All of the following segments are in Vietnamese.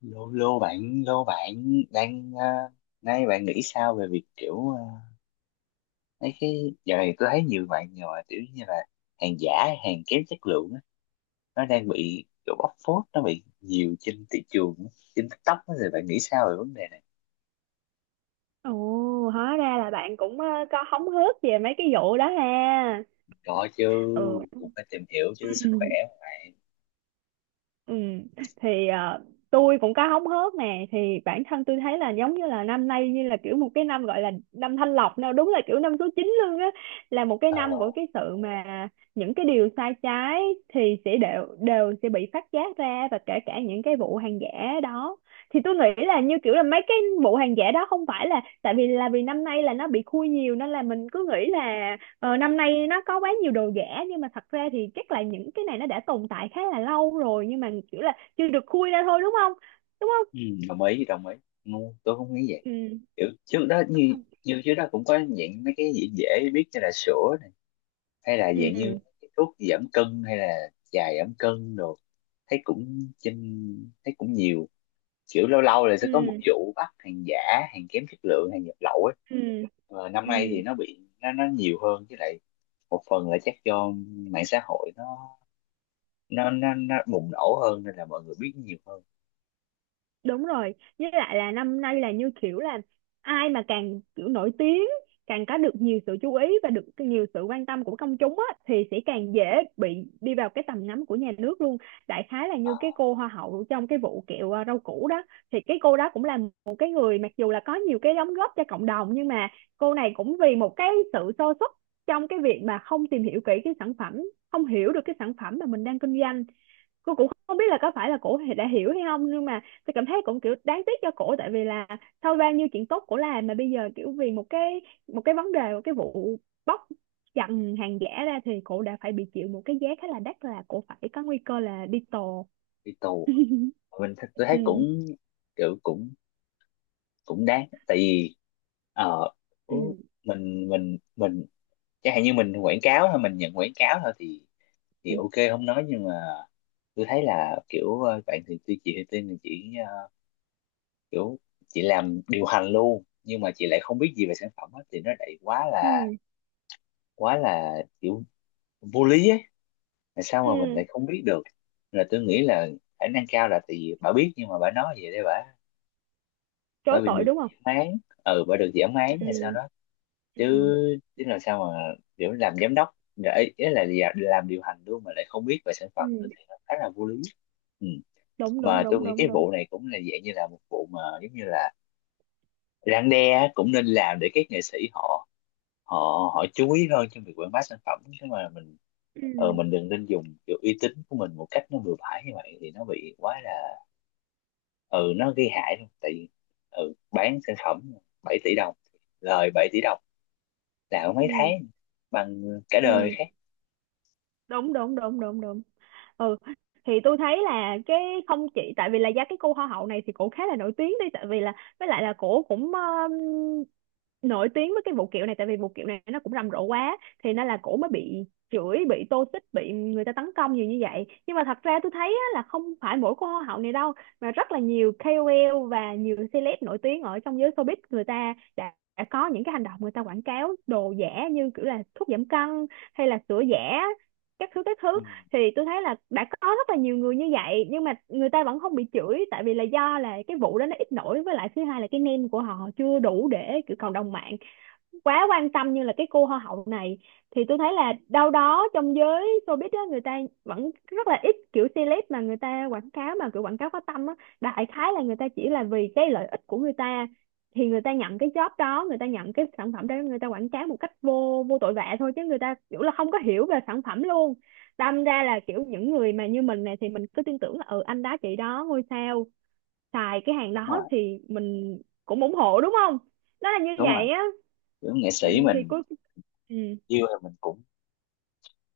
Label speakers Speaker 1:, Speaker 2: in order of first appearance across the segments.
Speaker 1: Lô lô bạn đang nay bạn nghĩ sao về việc kiểu mấy cái giờ này tôi thấy nhiều bạn rồi, kiểu như là hàng giả, hàng kém chất lượng á, nó đang bị kiểu bóc phốt, nó bị nhiều trên thị trường á, trên TikTok á, thì bạn nghĩ sao về vấn đề này?
Speaker 2: Ồ, hóa ra là bạn cũng có hóng hớt về mấy cái vụ đó ha.
Speaker 1: Có chứ, cũng phải tìm hiểu chứ, sức khỏe
Speaker 2: Ừ.
Speaker 1: mà bạn.
Speaker 2: Ừ, thì tôi cũng có hóng hớt nè. Thì bản thân tôi thấy là giống như là năm nay như là kiểu một cái năm gọi là năm thanh lọc nào, đúng là kiểu năm số 9 luôn á, là một cái
Speaker 1: ờ
Speaker 2: năm của cái sự mà những cái điều sai trái thì sẽ đều đều sẽ bị phát giác ra, và kể cả những cái vụ hàng giả đó. Thì tôi nghĩ là như kiểu là mấy cái vụ hàng giả đó không phải là tại vì là vì năm nay là nó bị khui nhiều, nên là mình cứ nghĩ là ờ, năm nay nó có quá nhiều đồ giả, nhưng mà thật ra thì chắc là những cái này nó đã tồn tại khá là lâu rồi, nhưng mà kiểu là chưa được khui ra thôi, đúng không? Đúng không?
Speaker 1: ừ, đồng ý đồng ý. Ừ, tôi không nghĩ vậy.
Speaker 2: Ừ.
Speaker 1: Kiểu trước đó,
Speaker 2: Đúng
Speaker 1: như
Speaker 2: không?
Speaker 1: như trước đó cũng có những mấy cái gì dễ biết, như là sữa, hay là
Speaker 2: Ừ.
Speaker 1: dạng như cái thuốc giảm cân, hay là trà giảm cân đồ, thấy cũng trên, thấy cũng nhiều, kiểu lâu lâu là sẽ có một
Speaker 2: Ừ.
Speaker 1: vụ bắt hàng giả, hàng kém chất lượng, hàng nhập lậu ấy.
Speaker 2: Ừ.
Speaker 1: Và năm nay thì
Speaker 2: Ừ.
Speaker 1: nó bị, nó nhiều hơn. Với lại một phần là chắc do mạng xã hội nó, nó bùng nổ hơn nên là mọi người biết nhiều hơn.
Speaker 2: Đúng rồi, với lại là năm nay là như kiểu là ai mà càng kiểu nổi tiếng, càng có được nhiều sự chú ý và được nhiều sự quan tâm của công chúng á, thì sẽ càng dễ bị đi vào cái tầm ngắm của nhà nước luôn. Đại khái là như cái cô hoa hậu trong cái vụ kẹo à, rau củ đó, thì cái cô đó cũng là một cái người, mặc dù là có nhiều cái đóng góp cho cộng đồng, nhưng mà cô này cũng vì một cái sự sơ suất trong cái việc mà không tìm hiểu kỹ cái sản phẩm, không hiểu được cái sản phẩm mà mình đang kinh doanh. Cô cũng không biết là có phải là cổ đã hiểu hay không, nhưng mà tôi cảm thấy cũng kiểu đáng tiếc cho cổ, tại vì là sau bao nhiêu chuyện tốt cổ làm mà bây giờ kiểu vì một cái, một cái vấn đề, một cái vụ bóc trần hàng giả ra, thì cổ đã phải bị chịu một cái giá khá là đắt, là cổ phải có nguy cơ là đi tù.
Speaker 1: Đi tù. Tôi
Speaker 2: Ừ,
Speaker 1: thấy cũng kiểu cũng cũng đáng, tại vì ờ,
Speaker 2: ừ,
Speaker 1: cũng- mình chẳng hạn như mình quảng cáo thôi, mình nhận quảng cáo thôi, thì
Speaker 2: ừ,
Speaker 1: ok không nói, nhưng mà tôi thấy là kiểu, bạn thì tuy chị thì Tiên, thì chị kiểu chị làm điều hành luôn, nhưng mà chị lại không biết gì về sản phẩm hết, thì nó lại quá là
Speaker 2: ừ,
Speaker 1: quá là kiểu vô lý ấy, là sao mà mình
Speaker 2: ừ.
Speaker 1: lại không biết được. Là tôi nghĩ là khả năng cao là tại vì bà biết, nhưng mà bà nói vậy để bà
Speaker 2: Chối
Speaker 1: bị
Speaker 2: tội
Speaker 1: được
Speaker 2: đúng không?
Speaker 1: giảm án, ừ bà được giảm án hay sao
Speaker 2: Ừ,
Speaker 1: đó. Chứ
Speaker 2: ừ,
Speaker 1: chứ làm sao mà kiểu làm giám đốc để ý là làm điều hành luôn mà lại không biết về sản phẩm được,
Speaker 2: ừ.
Speaker 1: thì nó khá là vô lý. Ừ.
Speaker 2: Đúng đúng
Speaker 1: Mà tôi
Speaker 2: đúng
Speaker 1: nghĩ
Speaker 2: đúng
Speaker 1: cái
Speaker 2: đúng.
Speaker 1: vụ này cũng là dạng như là một vụ mà giống như là răn đe á, cũng nên làm để các nghệ sĩ họ, họ họ chú ý hơn trong việc quảng bá sản phẩm. Chứ mà mình ờ
Speaker 2: Ừ,
Speaker 1: mình đừng nên dùng kiểu uy tín của mình một cách nó bừa bãi như vậy, thì nó bị quá là, ừ nó gây hại luôn. Tại vì ừ bán sản phẩm 7 tỷ đồng, lời 7 tỷ đồng là mấy
Speaker 2: ừ,
Speaker 1: tháng bằng cả đời
Speaker 2: ừ.
Speaker 1: khác.
Speaker 2: Đúng đúng đúng đúng đúng. Ừ, thì tôi thấy là cái, không chỉ tại vì là giá cái cô hoa hậu này thì cổ khá là nổi tiếng đi, tại vì là với lại là cổ cũng nổi tiếng với cái vụ kiểu này, tại vì vụ kiểu này nó cũng rầm rộ quá, thì nên là cổ mới bị chửi, bị tô xích, bị người ta tấn công nhiều như vậy. Nhưng mà thật ra tôi thấy á, là không phải mỗi cô hoa hậu này đâu, mà rất là nhiều KOL và nhiều celeb nổi tiếng ở trong giới showbiz, người ta đã có những cái hành động, người ta quảng cáo đồ giả như kiểu là thuốc giảm cân hay là sữa giả, các thứ các
Speaker 1: Ừ.
Speaker 2: thứ. Thì tôi thấy là đã có rất là nhiều người như vậy, nhưng mà người ta vẫn không bị chửi, tại vì là do là cái vụ đó nó ít nổi, với lại thứ hai là cái name của họ chưa đủ để kiểu cộng đồng mạng quá quan tâm như là cái cô hoa hậu này. Thì tôi thấy là đâu đó trong giới showbiz á, người ta vẫn rất là ít kiểu celeb mà người ta quảng cáo mà kiểu quảng cáo có tâm á. Đại khái là người ta chỉ là vì cái lợi ích của người ta, thì người ta nhận cái job đó, người ta nhận cái sản phẩm đó, người ta quảng cáo một cách vô vô tội vạ thôi, chứ người ta kiểu là không có hiểu về sản phẩm luôn. Đâm ra là kiểu những người mà như mình này thì mình cứ tin tưởng là ừ anh đó chị đó ngôi sao, xài cái hàng
Speaker 1: Đúng rồi
Speaker 2: đó thì mình cũng ủng hộ, đúng không? Nó là như
Speaker 1: đúng rồi.
Speaker 2: vậy á.
Speaker 1: Kiểu nghệ
Speaker 2: Ừ,
Speaker 1: sĩ
Speaker 2: thì
Speaker 1: mình
Speaker 2: cuối. Ừ,
Speaker 1: yêu thì mình cũng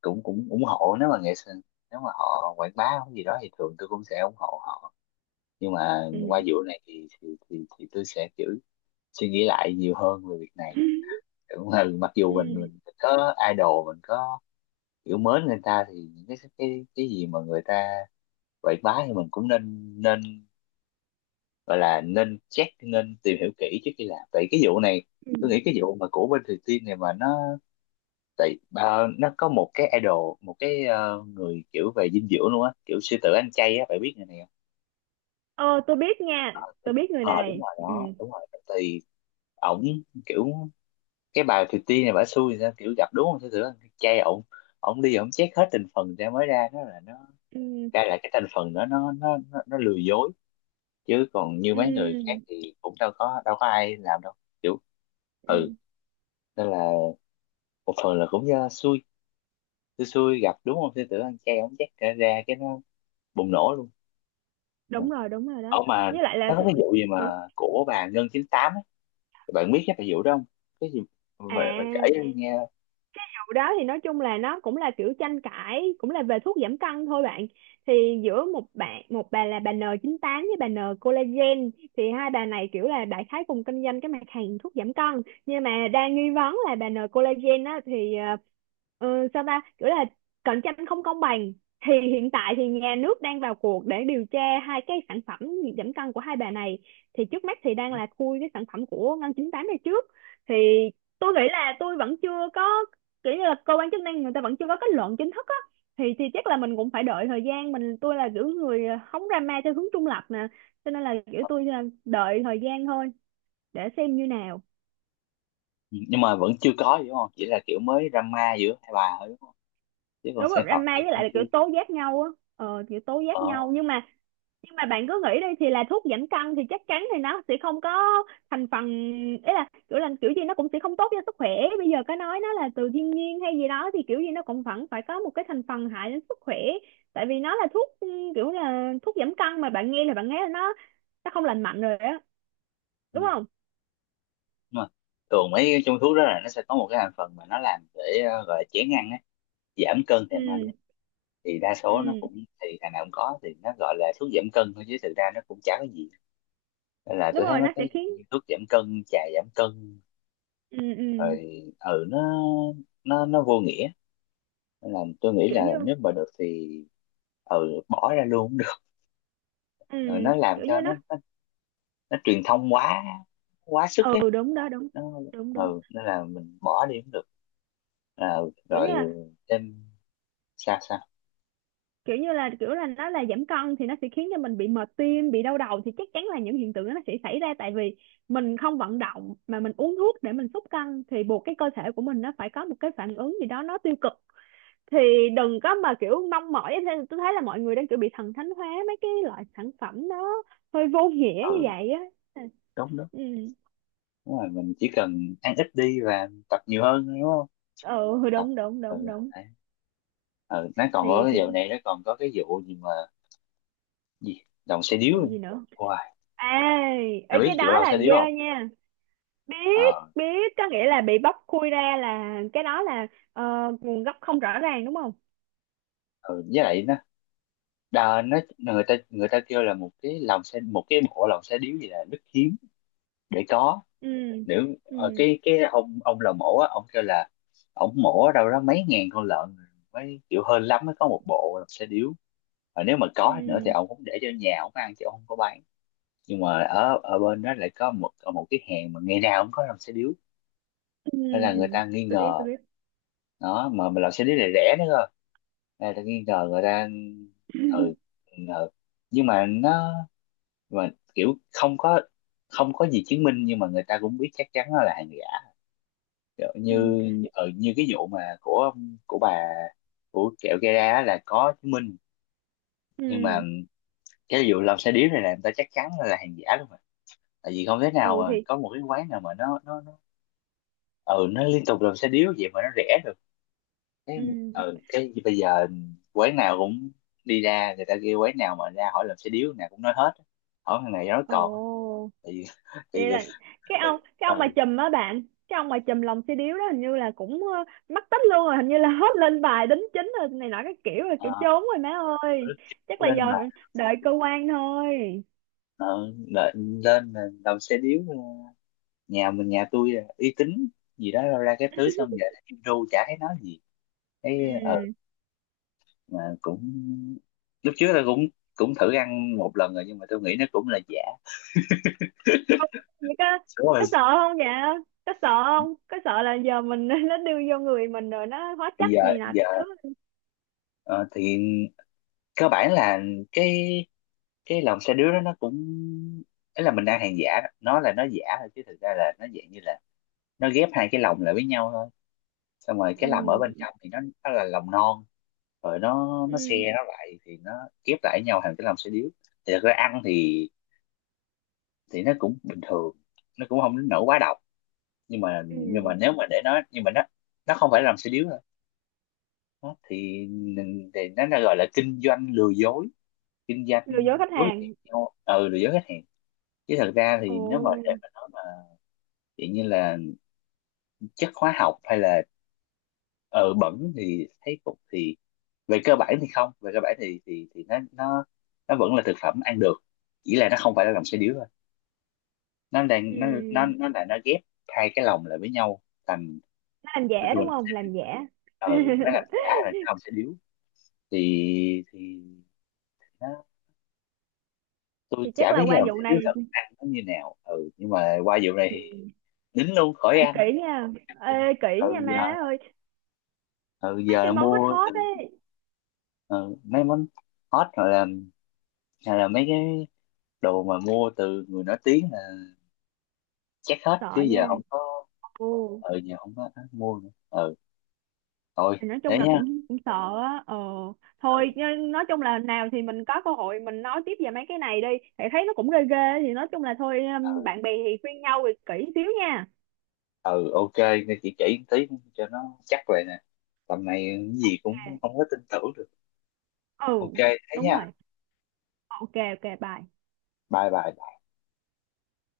Speaker 1: cũng cũng ủng hộ, nếu mà nghệ sĩ, nếu mà họ quảng bá cái gì đó thì thường tôi cũng sẽ ủng hộ họ. Nhưng mà qua
Speaker 2: ừ,
Speaker 1: vụ này thì, tôi sẽ kiểu suy nghĩ lại nhiều hơn về việc này. Cũng là mặc dù mình
Speaker 2: ừ,
Speaker 1: mình có idol, mình có kiểu mến người ta, thì những cái cái gì mà người ta quảng bá thì mình cũng nên nên gọi là nên check, nên tìm hiểu kỹ trước khi làm. Tại cái vụ này
Speaker 2: ừ.
Speaker 1: tôi nghĩ cái vụ mà của bên Thùy Tiên này mà nó, tại nó có một cái idol, một cái người kiểu về dinh dưỡng luôn á, kiểu sư tử ăn chay á, phải biết người này không?
Speaker 2: Ờ tôi biết nha, tôi biết người
Speaker 1: Ờ đúng
Speaker 2: này.
Speaker 1: rồi
Speaker 2: Ừ,
Speaker 1: đó, đúng rồi. Thì ổng kiểu, cái bà Thùy Tiên này bả xui thì sao kiểu gặp đúng không sư tử ăn chay, ổng ổng đi, ổng check hết thành phần ra mới ra nó là nó,
Speaker 2: ừ,
Speaker 1: ra là cái thành phần đó nó, nó lừa dối. Chứ còn như mấy người khác
Speaker 2: ừ,
Speaker 1: thì cũng đâu có, đâu có ai làm đâu, kiểu ừ.
Speaker 2: ừ.
Speaker 1: Nên là một phần là cũng do xui xui xui gặp đúng không sư tử ăn chay, ổng check ra ra cái nó bùng nổ luôn. Ừ.
Speaker 2: Đúng rồi đúng rồi
Speaker 1: Ở
Speaker 2: đó.
Speaker 1: mà
Speaker 2: Với lại là
Speaker 1: nó có
Speaker 2: tôi...
Speaker 1: cái vụ gì
Speaker 2: Hả?
Speaker 1: mà của bà Ngân 98 ấy. Bạn biết cái bà vụ đó không? Cái gì mà bạn kể
Speaker 2: À.
Speaker 1: cho em nghe.
Speaker 2: Đầu đó thì nói chung là nó cũng là kiểu tranh cãi, cũng là về thuốc giảm cân thôi bạn. Thì giữa một bạn, một bà là bà N98 với bà N collagen. Thì hai bà này kiểu là đại khái cùng kinh doanh cái mặt hàng thuốc giảm cân, nhưng mà đang nghi vấn là bà N collagen á thì sao ta, kiểu là cạnh tranh không công bằng. Thì hiện tại thì nhà nước đang vào cuộc để điều tra hai cái sản phẩm giảm cân của hai bà này. Thì trước mắt thì đang là khui cái sản phẩm của Ngân 98 này trước. Thì tôi nghĩ là tôi vẫn chưa có, kiểu như là cơ quan chức năng người ta vẫn chưa có kết luận chính thức á. Thì chắc là mình cũng phải đợi thời gian. Mình tôi là kiểu người hóng drama theo hướng trung lập nè, cho nên là kiểu tôi là đợi thời gian thôi, để xem như nào.
Speaker 1: Ừ, nhưng mà vẫn chưa có gì đúng không? Chỉ là kiểu mới drama giữa hai bà thôi đúng không? Chứ còn
Speaker 2: Đúng rồi,
Speaker 1: sản phẩm
Speaker 2: drama
Speaker 1: thì
Speaker 2: với
Speaker 1: cũng
Speaker 2: lại là kiểu
Speaker 1: chưa
Speaker 2: tố giác nhau á, ờ kiểu tố giác
Speaker 1: có.
Speaker 2: nhau. Nhưng mà bạn cứ nghĩ đi, thì là thuốc giảm cân thì chắc chắn thì nó sẽ không có thành phần, ý là kiểu gì nó cũng sẽ không tốt cho sức khỏe. Bây giờ có nói nó là từ thiên nhiên hay gì đó thì kiểu gì nó cũng vẫn phải có một cái thành phần hại đến sức khỏe, tại vì nó là thuốc. Ừ, Kiểu là thuốc giảm cân mà bạn nghe là nó không lành mạnh rồi á,
Speaker 1: Ừ.
Speaker 2: đúng không?
Speaker 1: Nhưng mà thường mấy cái trong thuốc đó là nó sẽ có một cái thành phần mà nó làm để gọi là chén ăn ấy, giảm cân thèm ăn
Speaker 2: Ừ.
Speaker 1: ấy. Thì đa số nó
Speaker 2: Ừ,
Speaker 1: cũng, thì thằng nào cũng có, thì nó gọi là thuốc giảm cân thôi chứ thực ra nó cũng chả có gì. Nên là
Speaker 2: đúng
Speaker 1: tôi thấy
Speaker 2: rồi,
Speaker 1: mấy
Speaker 2: nó sẽ
Speaker 1: cái
Speaker 2: khiến.
Speaker 1: thuốc giảm cân, trà giảm cân
Speaker 2: Ừ. Ừ,
Speaker 1: rồi ừ nó, nó vô nghĩa. Nên là tôi nghĩ
Speaker 2: kiểu
Speaker 1: là
Speaker 2: như.
Speaker 1: nếu mà được thì, ừ bỏ ra luôn cũng được.
Speaker 2: Ừ,
Speaker 1: Ừ, nó làm
Speaker 2: kiểu như
Speaker 1: cho nó
Speaker 2: nó.
Speaker 1: nó, nó truyền thông quá, quá sức ấy.
Speaker 2: Ừ, đúng đó, đúng,
Speaker 1: Nó
Speaker 2: đúng, đúng.
Speaker 1: ừ nên là mình bỏ đi cũng được. À,
Speaker 2: Kiểu như
Speaker 1: rồi,
Speaker 2: là,
Speaker 1: thêm, sao sao.
Speaker 2: kiểu là nó là giảm cân thì nó sẽ khiến cho mình bị mệt tim, bị đau đầu, thì chắc chắn là những hiện tượng đó nó sẽ xảy ra. Tại vì mình không vận động mà mình uống thuốc để mình xúc cân, thì buộc cái cơ thể của mình nó phải có một cái phản ứng gì đó nó tiêu cực. Thì đừng có mà kiểu mong mỏi thế. Tôi thấy là mọi người đang kiểu bị thần thánh hóa mấy cái loại sản phẩm nó hơi vô nghĩa như
Speaker 1: Ừ
Speaker 2: vậy á.
Speaker 1: đúng đúng.
Speaker 2: Ừ.
Speaker 1: Đúng rồi, mình chỉ cần ăn ít đi và tập nhiều hơn thôi, đúng không?
Speaker 2: Ừ, ừ,
Speaker 1: Tập
Speaker 2: đúng đúng
Speaker 1: ừ,
Speaker 2: đúng đúng.
Speaker 1: đấy. Ừ nó còn có
Speaker 2: Thì
Speaker 1: cái dạo này nó còn có cái vụ gì mà gì lòng xe
Speaker 2: vụ
Speaker 1: điếu.
Speaker 2: gì nữa?
Speaker 1: Wow,
Speaker 2: À, ấy
Speaker 1: mày
Speaker 2: cái
Speaker 1: biết vụ
Speaker 2: đó
Speaker 1: lòng
Speaker 2: là
Speaker 1: xe
Speaker 2: ghê
Speaker 1: điếu không?
Speaker 2: nha. Biết
Speaker 1: Ờ.
Speaker 2: biết, có nghĩa là bị bóc khui ra là cái đó là ờ, nguồn gốc không rõ ràng, đúng không?
Speaker 1: Ừ, với lại nó, đà, nó người ta kêu là một cái lòng xe, một cái bộ lòng xe điếu gì là rất hiếm để có.
Speaker 2: Ừ,
Speaker 1: Nếu
Speaker 2: ừ,
Speaker 1: cái cái ông lò mổ á, ông kêu là ông mổ ở đâu đó mấy ngàn con lợn mới kiểu hơn lắm mới có một bộ lòng xe điếu. Và nếu mà có nữa thì
Speaker 2: ừ,
Speaker 1: ông cũng để cho nhà ông ăn chứ ông không có bán. Nhưng mà ở ở bên đó lại có một một cái hàng mà ngày nào cũng có lòng xe điếu,
Speaker 2: ừ.
Speaker 1: nên là người ta nghi
Speaker 2: Tôi biết
Speaker 1: ngờ.
Speaker 2: tôi biết.
Speaker 1: Đó mà mình làm xe buýt này rẻ nữa cơ. Đây tôi nghi ngờ người ta. Ừ, ừ. Nhưng mà nó mà kiểu không có gì chứng minh, nhưng mà người ta cũng biết chắc chắn nó là hàng giả. Kiểu như
Speaker 2: Ừ,
Speaker 1: ừ, như cái vụ mà của bà, của kẹo Gara á, là có chứng minh. Nhưng mà
Speaker 2: ừ,
Speaker 1: cái vụ làm xe điếu này là người ta chắc chắn là hàng giả luôn mà. Tại vì không thể nào
Speaker 2: ừ.
Speaker 1: mà
Speaker 2: Thì.
Speaker 1: có một cái quán nào mà nó liên tục làm xe điếu vậy mà nó rẻ được. cái
Speaker 2: Ừ.
Speaker 1: ờ, cái bây giờ quán nào cũng, đi ra người ta kêu quán nào mà ra hỏi làm xe điếu nào cũng nói hết, hỏi thằng này nói
Speaker 2: Ồ,
Speaker 1: còn, tại vì
Speaker 2: vậy
Speaker 1: tại vì
Speaker 2: là
Speaker 1: ừ,
Speaker 2: cái ông
Speaker 1: ờ,
Speaker 2: mà chùm á bạn, cái ông mà chùm lòng xe điếu đó hình như là cũng mắc tích luôn rồi, hình như là hết lên bài đính chính rồi này nọ, cái kiểu là
Speaker 1: ờ,
Speaker 2: kiểu trốn rồi má ơi. Chắc là giờ
Speaker 1: lên mà
Speaker 2: phải đợi cơ quan thôi.
Speaker 1: ờ, lên lên là làm xe điếu nhà mình, nhà tôi là uy tín gì đó, ra ra cái thứ xong giờ thấy kim ru chả thấy nói gì. Cái ờ
Speaker 2: Ừ.
Speaker 1: mà cũng lúc trước là cũng cũng thử ăn một lần rồi nhưng mà tôi nghĩ nó cũng là giả.
Speaker 2: Ông vậy
Speaker 1: Đúng rồi.
Speaker 2: có sợ không vậy? Có sợ không? Có sợ là giờ mình, nó đưa vô người mình rồi nó hóa
Speaker 1: Bây
Speaker 2: chất
Speaker 1: giờ
Speaker 2: này nọ
Speaker 1: giờ
Speaker 2: thứ.
Speaker 1: ờ, thì cơ bản là cái cái lòng xe đứa đó nó cũng, ấy là mình đang hàng giả đó. Nó là nó giả thôi, chứ thực ra là nó dạng như là nó ghép hai cái lòng lại với nhau thôi. Xong rồi cái lòng ở bên
Speaker 2: Ừ,
Speaker 1: trong thì nó là lòng non, rồi nó
Speaker 2: ừ,
Speaker 1: xe nó lại thì nó ghép lại với nhau thành cái lòng xe điếu. Thì thật ra ăn thì nó cũng bình thường, nó cũng không đến nỗi quá độc. nhưng mà nhưng
Speaker 2: ừ,
Speaker 1: mà nếu mà để nó nhưng mà nó không phải là lòng xe điếu thôi. Đó, thì nó là gọi là kinh doanh lừa dối, kinh doanh
Speaker 2: lừa dối khách
Speaker 1: dối gạt
Speaker 2: hàng.
Speaker 1: nhau, ừ lừa dối khách hàng. Chứ thật ra
Speaker 2: Ồ.
Speaker 1: thì nếu mà để mà nói mà vậy như là chất hóa học hay là ờ bẩn thì thấy cũng thì về cơ bản thì không, về cơ bản thì nó vẫn là thực phẩm ăn được, chỉ là nó không phải là lòng xe điếu thôi. Nó đang nó nó
Speaker 2: Ừ,
Speaker 1: nó là nó ghép hai cái lòng lại với nhau thành
Speaker 2: nó làm
Speaker 1: vừa
Speaker 2: giả đúng
Speaker 1: lòng xe
Speaker 2: không?
Speaker 1: điếu.
Speaker 2: Làm giả.
Speaker 1: Ờ nó là giả là cái lòng xe điếu. Thì nó, tôi
Speaker 2: Thì chắc
Speaker 1: chả
Speaker 2: là
Speaker 1: biết cái
Speaker 2: qua
Speaker 1: lòng
Speaker 2: vụ
Speaker 1: xe điếu
Speaker 2: này
Speaker 1: thật ăn nó như nào, ừ nhưng mà qua vụ này thì đính luôn khỏi
Speaker 2: phải
Speaker 1: ăn.
Speaker 2: kỹ nha. Ê, kỹ
Speaker 1: Ừ
Speaker 2: nha
Speaker 1: giờ,
Speaker 2: má ơi,
Speaker 1: ừ
Speaker 2: mấy
Speaker 1: giờ là
Speaker 2: cái món hot
Speaker 1: mua
Speaker 2: hot
Speaker 1: từ,
Speaker 2: ấy,
Speaker 1: ừ, mấy món hot rồi là, hay là mấy cái đồ mà mua từ người nổi tiếng là chắc hết
Speaker 2: sợ
Speaker 1: chứ
Speaker 2: nha.
Speaker 1: giờ không có.
Speaker 2: Ồ,
Speaker 1: Ừ giờ không có mua nữa. Ừ thôi,
Speaker 2: thì nói
Speaker 1: thế
Speaker 2: chung là
Speaker 1: nhá.
Speaker 2: cũng cũng sợ á. Ờ thôi,
Speaker 1: Ừ
Speaker 2: nhưng nói chung là nào thì mình có cơ hội mình nói tiếp về mấy cái này đi, thì thấy nó cũng ghê ghê. Thì nói chung là thôi,
Speaker 1: ừ
Speaker 2: bạn bè thì khuyên nhau thì kỹ xíu nha.
Speaker 1: ừ ok, nghe chị chỉ một tí cho nó chắc vậy nè, tầm này cái gì cũng
Speaker 2: Ok.
Speaker 1: không có tin tưởng được. Ok,
Speaker 2: Ừ.
Speaker 1: thế
Speaker 2: Đúng
Speaker 1: nhá.
Speaker 2: rồi. Ok, ok, bye.
Speaker 1: Bye bye.